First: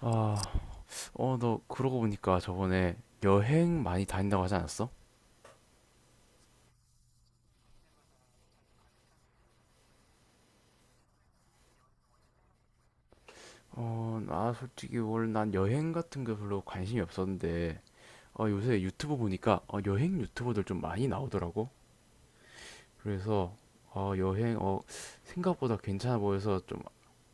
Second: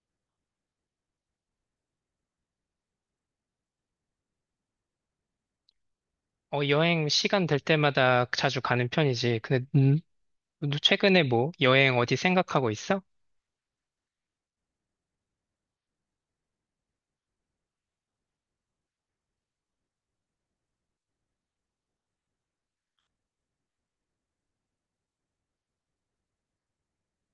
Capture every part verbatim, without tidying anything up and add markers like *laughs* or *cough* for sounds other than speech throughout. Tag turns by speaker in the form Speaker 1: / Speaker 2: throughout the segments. Speaker 1: 아, 어, 너 그러고 보니까 저번에 여행 많이 다닌다고 하지 않았어?
Speaker 2: 어, 여행 시간 될 때마다 자주 가는 편이지. 근데, 음, 너 최근에 뭐, 여행 어디 생각하고 있어?
Speaker 1: 어, 나 솔직히 원래 난 여행 같은 거 별로 관심이 없었는데, 어, 요새 유튜브 보니까 어, 여행 유튜버들 좀 많이 나오더라고. 그래서 어, 여행 어, 생각보다 괜찮아 보여서 좀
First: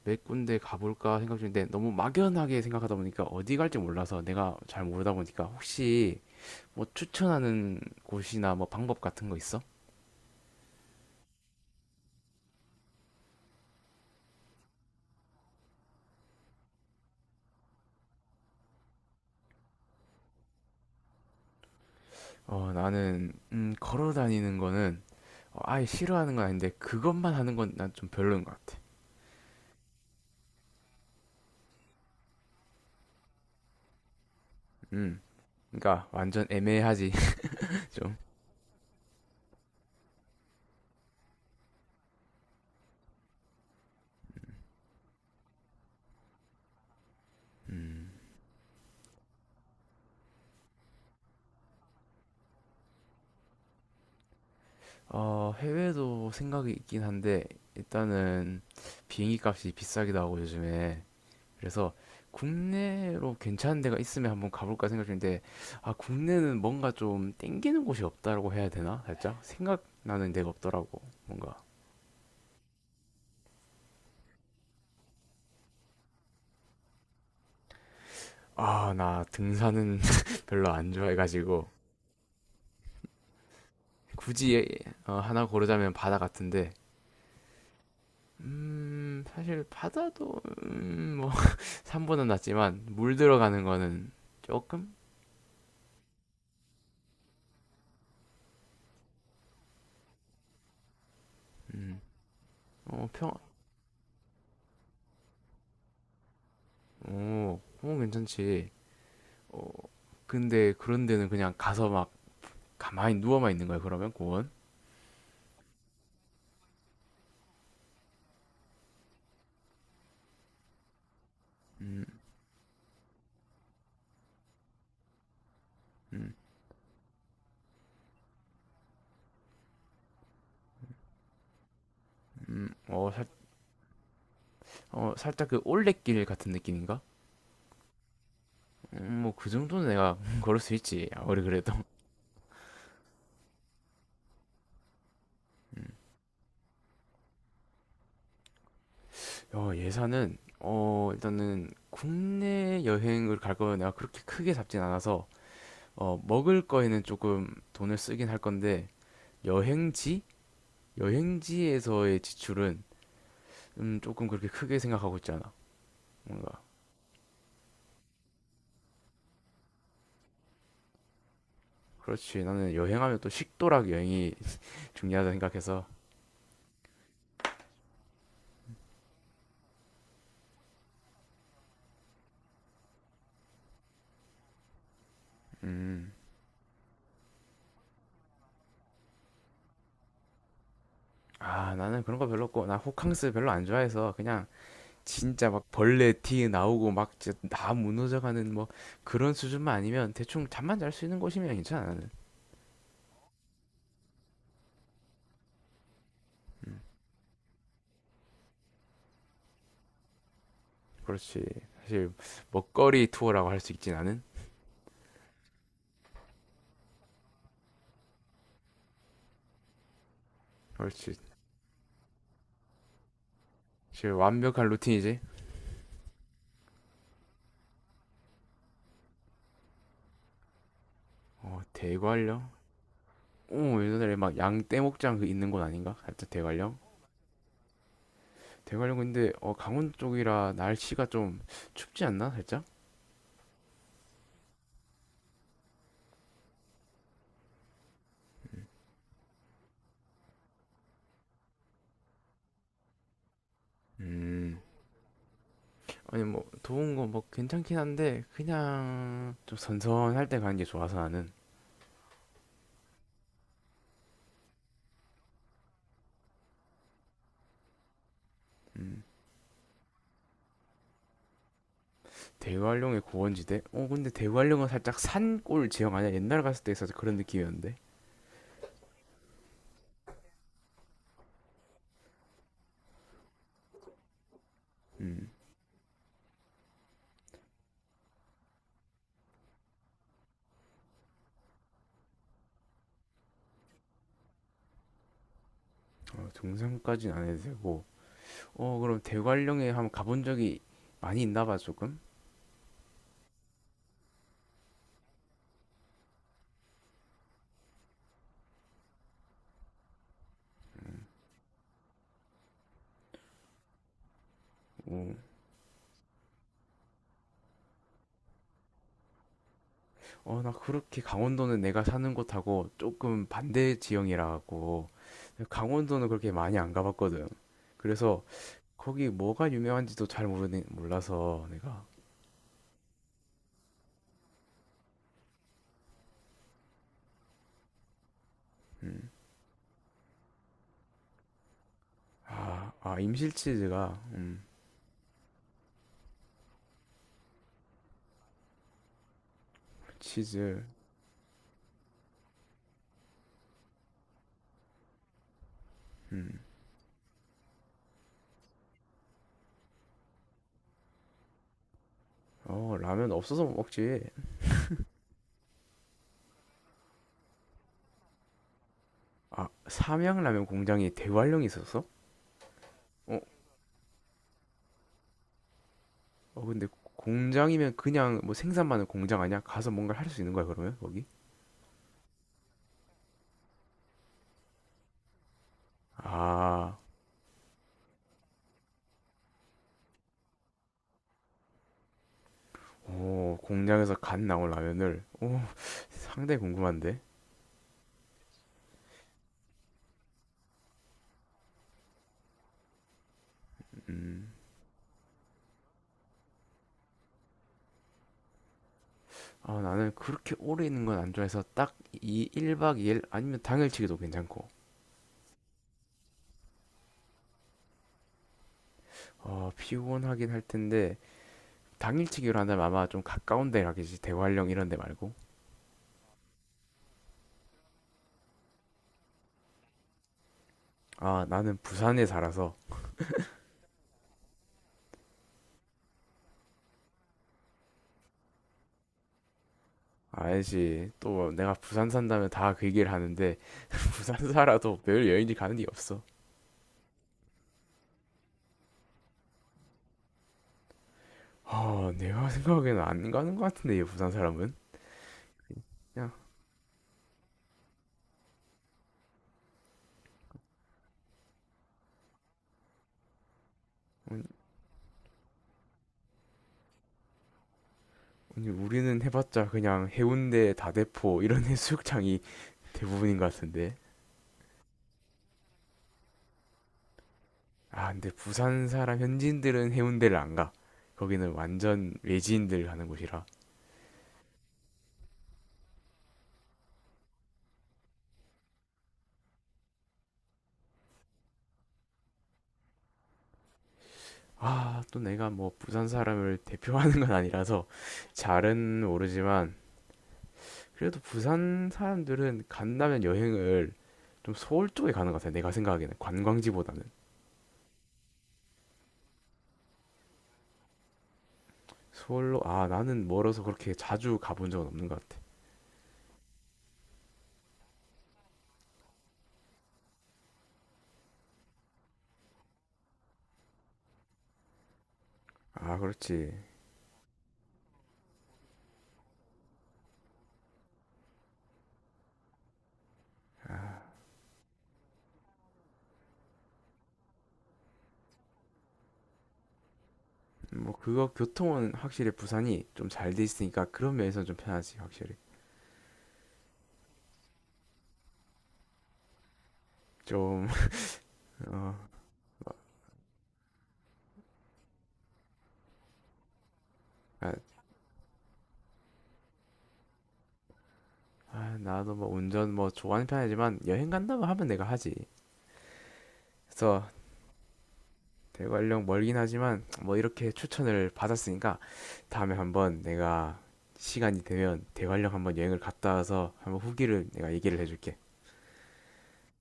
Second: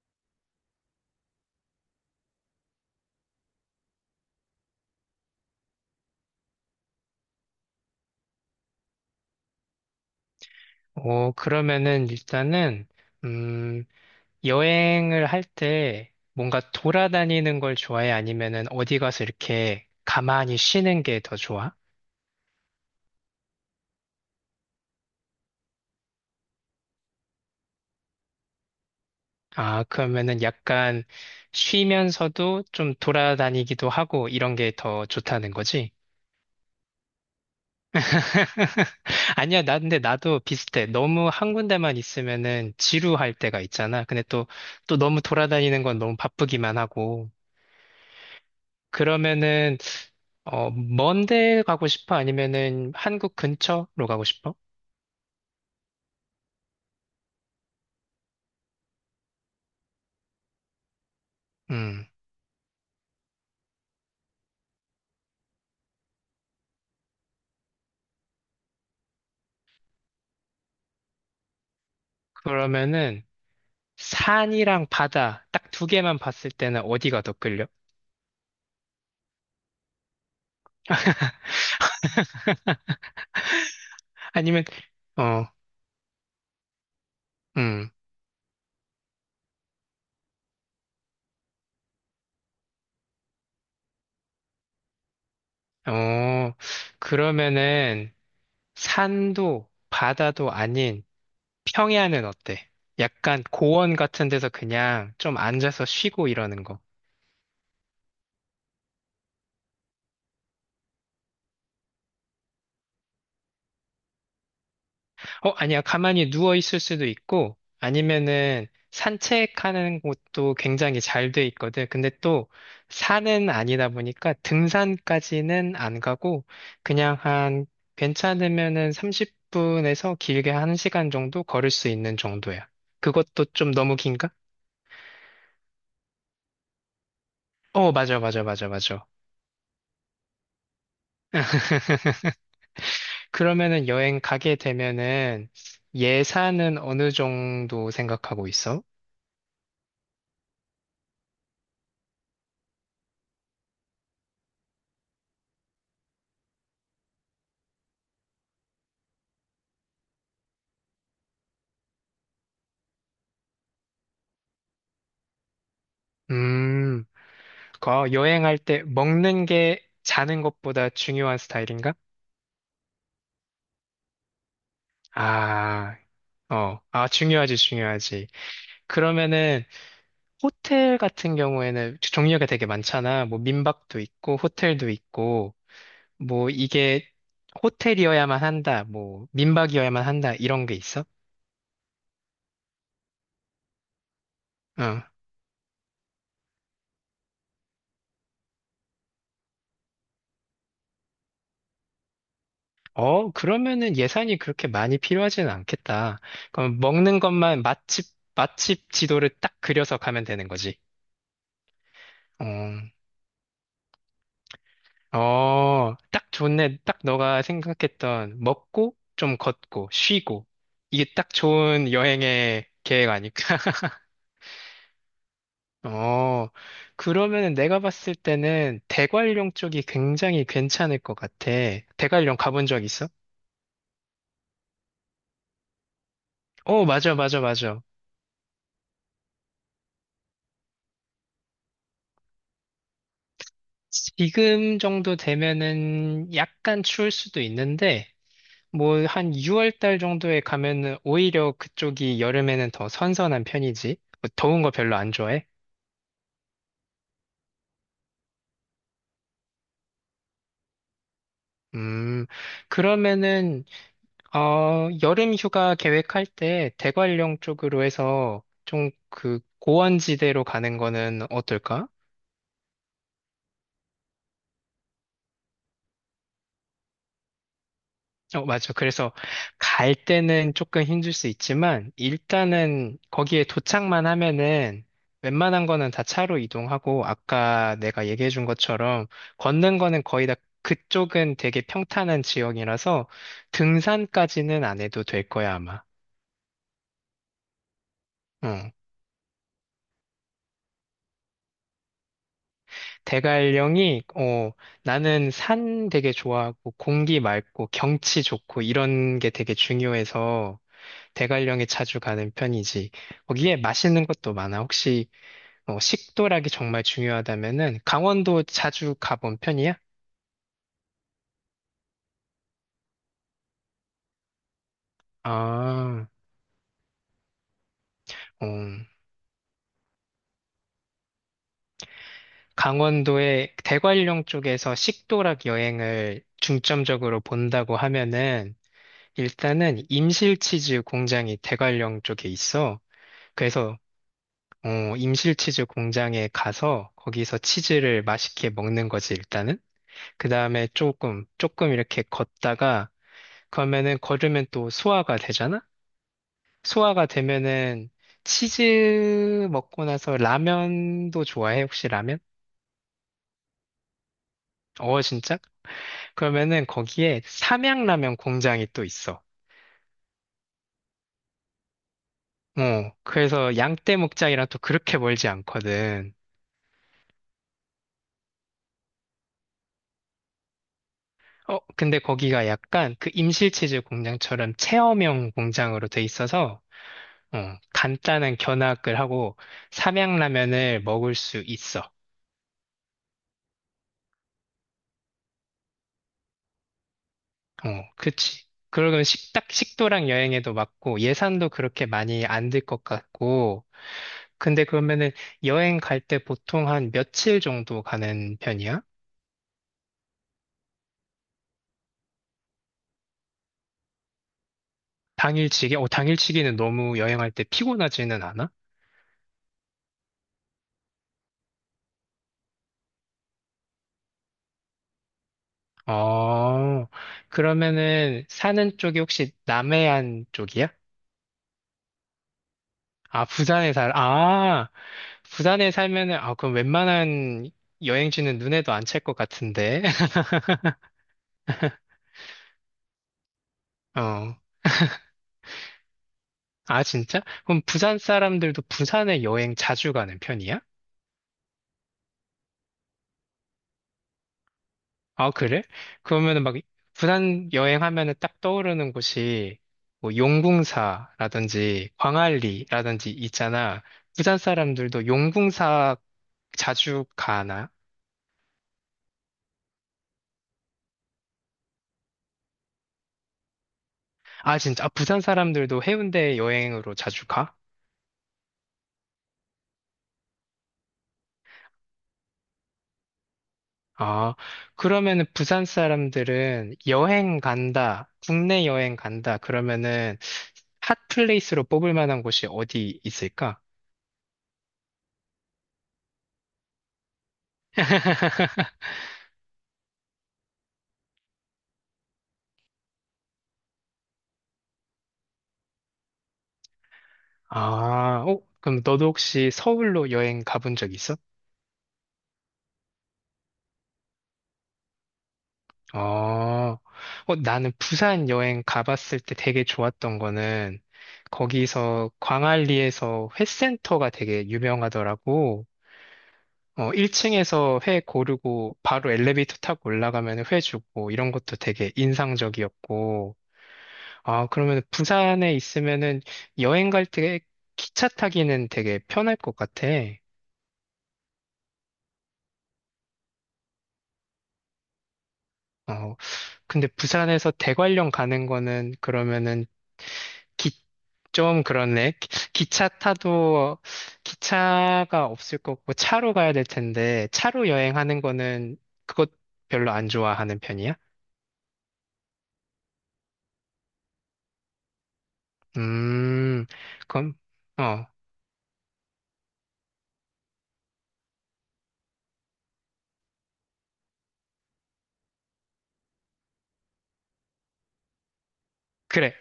Speaker 1: 몇 군데 가볼까 생각 중인데, 너무 막연하게 생각하다 보니까 어디 갈지 몰라서, 내가 잘 모르다 보니까 혹시 뭐 추천하는 곳이나 뭐 방법 같은 거 있어?
Speaker 2: 어, 그러면은 일단은, 음, 여행을 할 때 뭔가 돌아다니는 걸 좋아해? 아니면은 어디 가서 이렇게 가만히 쉬는 게 더 좋아?
Speaker 1: 어, 나는 음, 걸어 다니는 거는 어, 아예 싫어하는 건 아닌데 그것만 하는 건 난 좀 별로인 것 같아.
Speaker 2: 아, 그러면은 약간 쉬면서도 좀 돌아다니기도 하고 이런 게 더
Speaker 1: 음,
Speaker 2: 좋다는 거지?
Speaker 1: 그러니까 완전 애매하지 *laughs* 좀.
Speaker 2: *laughs* 아니야, 나, 근데 나도 비슷해. 너무 한 군데만 있으면은 지루할 때가 있잖아. 근데 또, 또 너무 돌아다니는 건 너무 바쁘기만 하고.
Speaker 1: 음,
Speaker 2: 그러면은, 어, 먼데 가고 싶어? 아니면은 한국 근처로 가고 싶어?
Speaker 1: 어, 해외도 생각이 있긴 한데, 일단은 비행기 값이 비싸기도 하고 요즘에. 그래서
Speaker 2: 음,
Speaker 1: 국내로 괜찮은 데가 있으면 한번 가볼까 생각 중인데, 아, 국내는 뭔가 좀 땡기는 곳이 없다라고 해야 되나? 살짝 생각나는 데가 없더라고 뭔가.
Speaker 2: 그러면은 산이랑 바다 딱 두 개만 봤을 때는 어디가 더 끌려?
Speaker 1: 아, 나 등산은 *laughs* 별로 안 좋아해가지고 굳이,
Speaker 2: 아니면,
Speaker 1: 어, 하나
Speaker 2: 어,
Speaker 1: 고르자면 바다 같은데,
Speaker 2: 음,
Speaker 1: 음, 사실 바다도 음, 뭐 *laughs* 산보다 낫지만 물 들어가는 거는 조금.
Speaker 2: 어, 그러면은 산도 바다도 아닌
Speaker 1: 음어평어,
Speaker 2: 평야는 어때?
Speaker 1: 어, 평,
Speaker 2: 약간 고원 같은 데서 그냥 좀 앉아서 쉬고 이러는 거.
Speaker 1: 어, 어, 괜찮지. 어, 근데 그런 데는 그냥 가서 막 가만히 누워만 있는 거야? 그러면 고원.
Speaker 2: 어, 아니야. 가만히 누워 있을 수도 있고, 아니면은 산책하는 곳도 굉장히 잘 돼 있거든. 근데
Speaker 1: 음음음어.
Speaker 2: 또 산은 아니다 보니까 등산까지는 안 가고, 그냥 한, 괜찮으면은 삼십 분에서 길게 한 시간 정도 걸을 수 있는 정도야.
Speaker 1: 살,
Speaker 2: 그것도 좀 너무 긴가?
Speaker 1: 어, 살짝 그 올레길 같은 느낌인가.
Speaker 2: 어, 맞아, 맞아, 맞아, 맞아.
Speaker 1: 음, 뭐 그 정도는 내가 *laughs* 걸을 수 있지 아무리 그래도.
Speaker 2: *laughs* 그러면은 여행 가게 되면은
Speaker 1: 음,
Speaker 2: 예산은 어느 정도 생각하고 있어?
Speaker 1: 어, 예산은 어, 일단은 국내 여행을 갈 거면 내가 그렇게 크게 잡진 않아서. 어, 먹을 거에는 조금 돈을 쓰긴 할 건데, 여행지? 여행지에서의 지출은 음, 조금 그렇게 크게 생각하고 있지 않아. 뭔가.
Speaker 2: 음, 거 여행할 때 먹는 게 자는 것보다 중요한 스타일인가?
Speaker 1: 그렇지. 나는 여행하면 또 식도락 여행이 *laughs* 중요하다 생각해서.
Speaker 2: 아, 어, 아, 중요하지, 중요하지. 그러면은 호텔 같은 경우에는 종류가 되게 많잖아. 뭐 민박도 있고, 호텔도 있고,
Speaker 1: 음.
Speaker 2: 뭐 이게 호텔이어야만 한다, 뭐 민박이어야만 한다, 이런 게 있어?
Speaker 1: 아, 나는 그런 거 별로 없고, 나 호캉스 별로 안 좋아해서 그냥
Speaker 2: 응.
Speaker 1: 진짜 막 벌레 티 나오고 막 진짜 다 무너져가는 뭐 그런 수준만 아니면 대충 잠만 잘 수 있는 곳이면 괜찮아 나는.
Speaker 2: 어, 그러면은 예산이 그렇게 많이 필요하지는 않겠다. 그럼 먹는 것만 맛집, 맛집 지도를 딱 그려서 가면 되는 거지.
Speaker 1: 그렇지. 사실
Speaker 2: 어,
Speaker 1: 먹거리 투어라고 할 수 있진 않은.
Speaker 2: 어, 딱 좋네. 딱 너가 생각했던 먹고, 좀 걷고, 쉬고.
Speaker 1: 그렇지.
Speaker 2: 이게 딱 좋은 여행의 계획 아닐까? *laughs*
Speaker 1: 사실 완벽한 루틴이지.
Speaker 2: 어, 그러면은 내가 봤을 때는 대관령 쪽이 굉장히 괜찮을 것 같아.
Speaker 1: 어,
Speaker 2: 대관령
Speaker 1: 대관령.
Speaker 2: 가본 적 있어?
Speaker 1: 어, 예전에 막 양떼목장 그 있는 곳 아닌가 살짝 대관령.
Speaker 2: 어, 맞아, 맞아, 맞아.
Speaker 1: 대관령 근데 어, 강원 쪽이라 날씨가 좀 춥지 않나 살짝.
Speaker 2: 지금 정도 되면은 약간 추울 수도 있는데, 뭐 한 유월 달 정도에 가면은 오히려 그쪽이 여름에는 더 선선한 편이지. 뭐
Speaker 1: 음.
Speaker 2: 더운 거 별로 안 좋아해?
Speaker 1: 아니 뭐 더운 거 뭐 괜찮긴 한데 그냥 좀 선선할 때 가는 게 좋아서 나는.
Speaker 2: 음, 그러면은, 어, 여름 휴가 계획할 때 대관령 쪽으로 해서 좀
Speaker 1: 음.
Speaker 2: 그 고원지대로 가는 거는 어떨까?
Speaker 1: 대관령의 고원지대? 어, 근데 대관령은 살짝 산골 지형 아니야? 옛날 갔을 때 있어서 그런 느낌이었는데.
Speaker 2: 어, 맞아. 그래서 갈 때는 조금 힘들 수 있지만, 일단은 거기에 도착만 하면은
Speaker 1: 음.
Speaker 2: 웬만한 거는 다 차로 이동하고, 아까 내가 얘기해 준 것처럼 걷는 거는 거의 다 그쪽은 되게 평탄한 지역이라서 등산까지는 안 해도 될 거야, 아마.
Speaker 1: 어, 등산까지는 안 해도 되고.
Speaker 2: 어.
Speaker 1: 어, 그럼 대관령에 한번 가본 적이 많이 있나 봐 조금.
Speaker 2: 대관령이, 어, 나는 산 되게 좋아하고, 공기 맑고, 경치 좋고, 이런 게 되게 중요해서, 대관령에 자주 가는 편이지. 거기에 맛있는 것도 많아.
Speaker 1: 어.
Speaker 2: 혹시, 어, 식도락이 정말 중요하다면은, 강원도 자주 가본 편이야?
Speaker 1: 어, 나 그렇게 강원도는 내가 사는 곳하고 조금 반대 지형이라 갖고
Speaker 2: 아,
Speaker 1: 강원도는 그렇게 많이 안 가봤거든. 그래서
Speaker 2: 어,
Speaker 1: 거기 뭐가 유명한지도 잘 모르는 몰라서 내가.
Speaker 2: 강원도의 대관령 쪽에서 식도락 여행을 중점적으로 본다고 하면은,
Speaker 1: 음.
Speaker 2: 일단은 임실치즈 공장이 대관령 쪽에
Speaker 1: 아,
Speaker 2: 있어.
Speaker 1: 아
Speaker 2: 그래서
Speaker 1: 임실치즈가 음.
Speaker 2: 어, 임실치즈 공장에 가서 거기서 치즈를 맛있게 먹는 거지, 일단은. 그
Speaker 1: 치즈.
Speaker 2: 다음에 조금, 조금 이렇게 걷다가, 그러면은 걸으면 또 소화가 되잖아?
Speaker 1: 음.
Speaker 2: 소화가 되면은 치즈 먹고 나서 라면도 좋아해, 혹시 라면?
Speaker 1: 어, 라면 없어서 못 먹지.
Speaker 2: 어, 진짜? 그러면은 거기에 삼양라면 공장이 또 있어.
Speaker 1: 아, 삼양라면 공장이 대관령에 있었어?
Speaker 2: 어,
Speaker 1: 어,
Speaker 2: 그래서 양떼목장이랑 또 그렇게 멀지 않거든.
Speaker 1: 어, 근데 공장이면 그냥 뭐 생산만 은 공장 아니야? 가서 뭔가 할 수 있는 거야, 그러면? 거기?
Speaker 2: 어, 근데 거기가 약간 그 임실치즈 공장처럼 체험형 공장으로 돼 있어서
Speaker 1: 아,
Speaker 2: 어, 간단한 견학을 하고 삼양라면을 먹을 수 있어.
Speaker 1: 오, 공장에서 갓 나온 라면을. 오, *laughs* 상당히 궁금한데.
Speaker 2: 어, 그치. 그러면 식탁, 식도락 여행에도 맞고 예산도 그렇게 많이 안 들 것 같고.
Speaker 1: 음.
Speaker 2: 근데 그러면은 여행 갈 때 보통 한 며칠 정도 가는 편이야?
Speaker 1: 아, 나는 그렇게 오래 있는 건 안 좋아해서 딱 이 일 박 이 일 아니면 당일치기도 괜찮고.
Speaker 2: 당일치기? 어, 당일치기는 너무 여행할 때 피곤하지는 않아?
Speaker 1: 어, 피곤하긴 할 텐데 당일치기로 한다면 아마 좀 가까운 데 가겠지. 대관령 이런 데 말고.
Speaker 2: 어, 그러면은 사는 쪽이 혹시 남해안 쪽이야?
Speaker 1: 아, 나는 부산에 살아서.
Speaker 2: 아, 부산에 살, 아, 부산에 살면은, 아, 그럼 웬만한 여행지는 눈에도 안 찰 것 같은데. *laughs*
Speaker 1: 알지. 또 내가 부산 산다면 다 그 얘기를 하는데 *laughs* 부산
Speaker 2: 어.
Speaker 1: 살아도 매일 여행지 가는 게 없어.
Speaker 2: 아, 진짜? 그럼 부산 사람들도 부산에 여행 자주 가는 편이야?
Speaker 1: 아, 내가 생각에는 안 가는 것 같은데 이 부산 사람은.
Speaker 2: 아, 그래?
Speaker 1: 그냥.
Speaker 2: 그러면은 막, 부산 여행하면은 딱 떠오르는 곳이, 뭐, 용궁사라든지, 광안리라든지 있잖아.
Speaker 1: 아니,
Speaker 2: 부산 사람들도 용궁사 자주 가나?
Speaker 1: 아니, 우리는 해봤자 그냥 해운대, 다대포 이런 *laughs* 해수욕장이 대부분인 것 같은데.
Speaker 2: 아, 진짜? 아, 부산 사람들도 해운대 여행으로 자주 가?
Speaker 1: 아, 근데 부산 사람 현지인들은 해운대를 안 가. 거기는 완전 외지인들 가는 곳이라.
Speaker 2: 아, 그러면은 부산 사람들은 여행 간다, 국내 여행 간다, 그러면은 핫플레이스로 뽑을 만한 곳이 어디 있을까?
Speaker 1: 아, 또 내가 뭐 부산 사람을 대표하는 건 아니라서 잘은
Speaker 2: *laughs*
Speaker 1: 모르지만 그래도 부산 사람들은 간다면 여행을 좀 서울 쪽에 가는 것 같아요. 내가 생각하기에는 관광지보다는.
Speaker 2: 아, 어, 그럼 너도 혹시 서울로 여행 가본 적 있어?
Speaker 1: 서울로. 아, 나는 멀어서 그렇게 자주 가본 적은 없는 것 같아.
Speaker 2: 어, 어, 나는 부산 여행 가봤을 때 되게 좋았던 거는 거기서 광안리에서 회센터가 되게 유명하더라고.
Speaker 1: 아, 그렇지.
Speaker 2: 어, 일 층에서 회 고르고 바로 엘리베이터 타고 올라가면 회 주고 이런 것도 되게 인상적이었고, 아, 그러면 부산에 있으면은 여행 갈 때 기차 타기는 되게 편할 것 같아.
Speaker 1: 뭐 그거 교통은 확실히 부산이 좀 잘 돼 있으니까 그런 면에서는 좀 편하지 확실히.
Speaker 2: 어, 근데 부산에서 대관령 가는 거는 그러면은
Speaker 1: 좀.
Speaker 2: 기,
Speaker 1: *laughs*
Speaker 2: 좀
Speaker 1: 어.
Speaker 2: 그렇네. 기- 기차 타도 기차가 없을 거고 차로 가야 될 텐데
Speaker 1: 아,
Speaker 2: 차로 여행하는 거는 그것 별로 안 좋아하는 편이야?
Speaker 1: 아, 나도 뭐 운전 뭐 좋아하는 편이지만 여행 간다고 하면 내가 하지.
Speaker 2: 음,
Speaker 1: 그래서
Speaker 2: 그럼, 어,
Speaker 1: 대관령 멀긴 하지만 뭐 이렇게 추천을 받았으니까 다음에 한번 내가 시간이 되면 대관령 한번 여행을 갔다 와서 한번 후기를 내가 얘기를 해줄게.
Speaker 2: 그래.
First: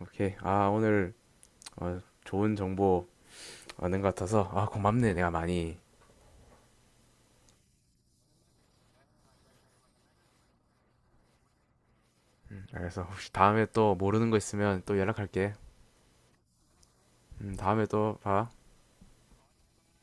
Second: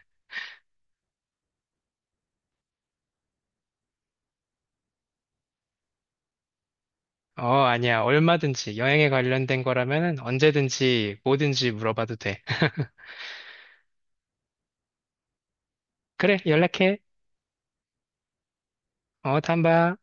Speaker 1: 오케이. 아, 오늘 어, 좋은 정보 얻은 것 같아서 아, 고맙네 내가 많이.
Speaker 2: 어, 아니야. 얼마든지 여행에 관련된 거라면 언제든지 뭐든지 물어봐도 돼. *laughs*
Speaker 1: 그래서 혹시 다음에 또 모르는 거 있으면 또 연락할게.
Speaker 2: 그래, 연락해.
Speaker 1: 음, 다음에 또 봐.
Speaker 2: 어, 다음 봐.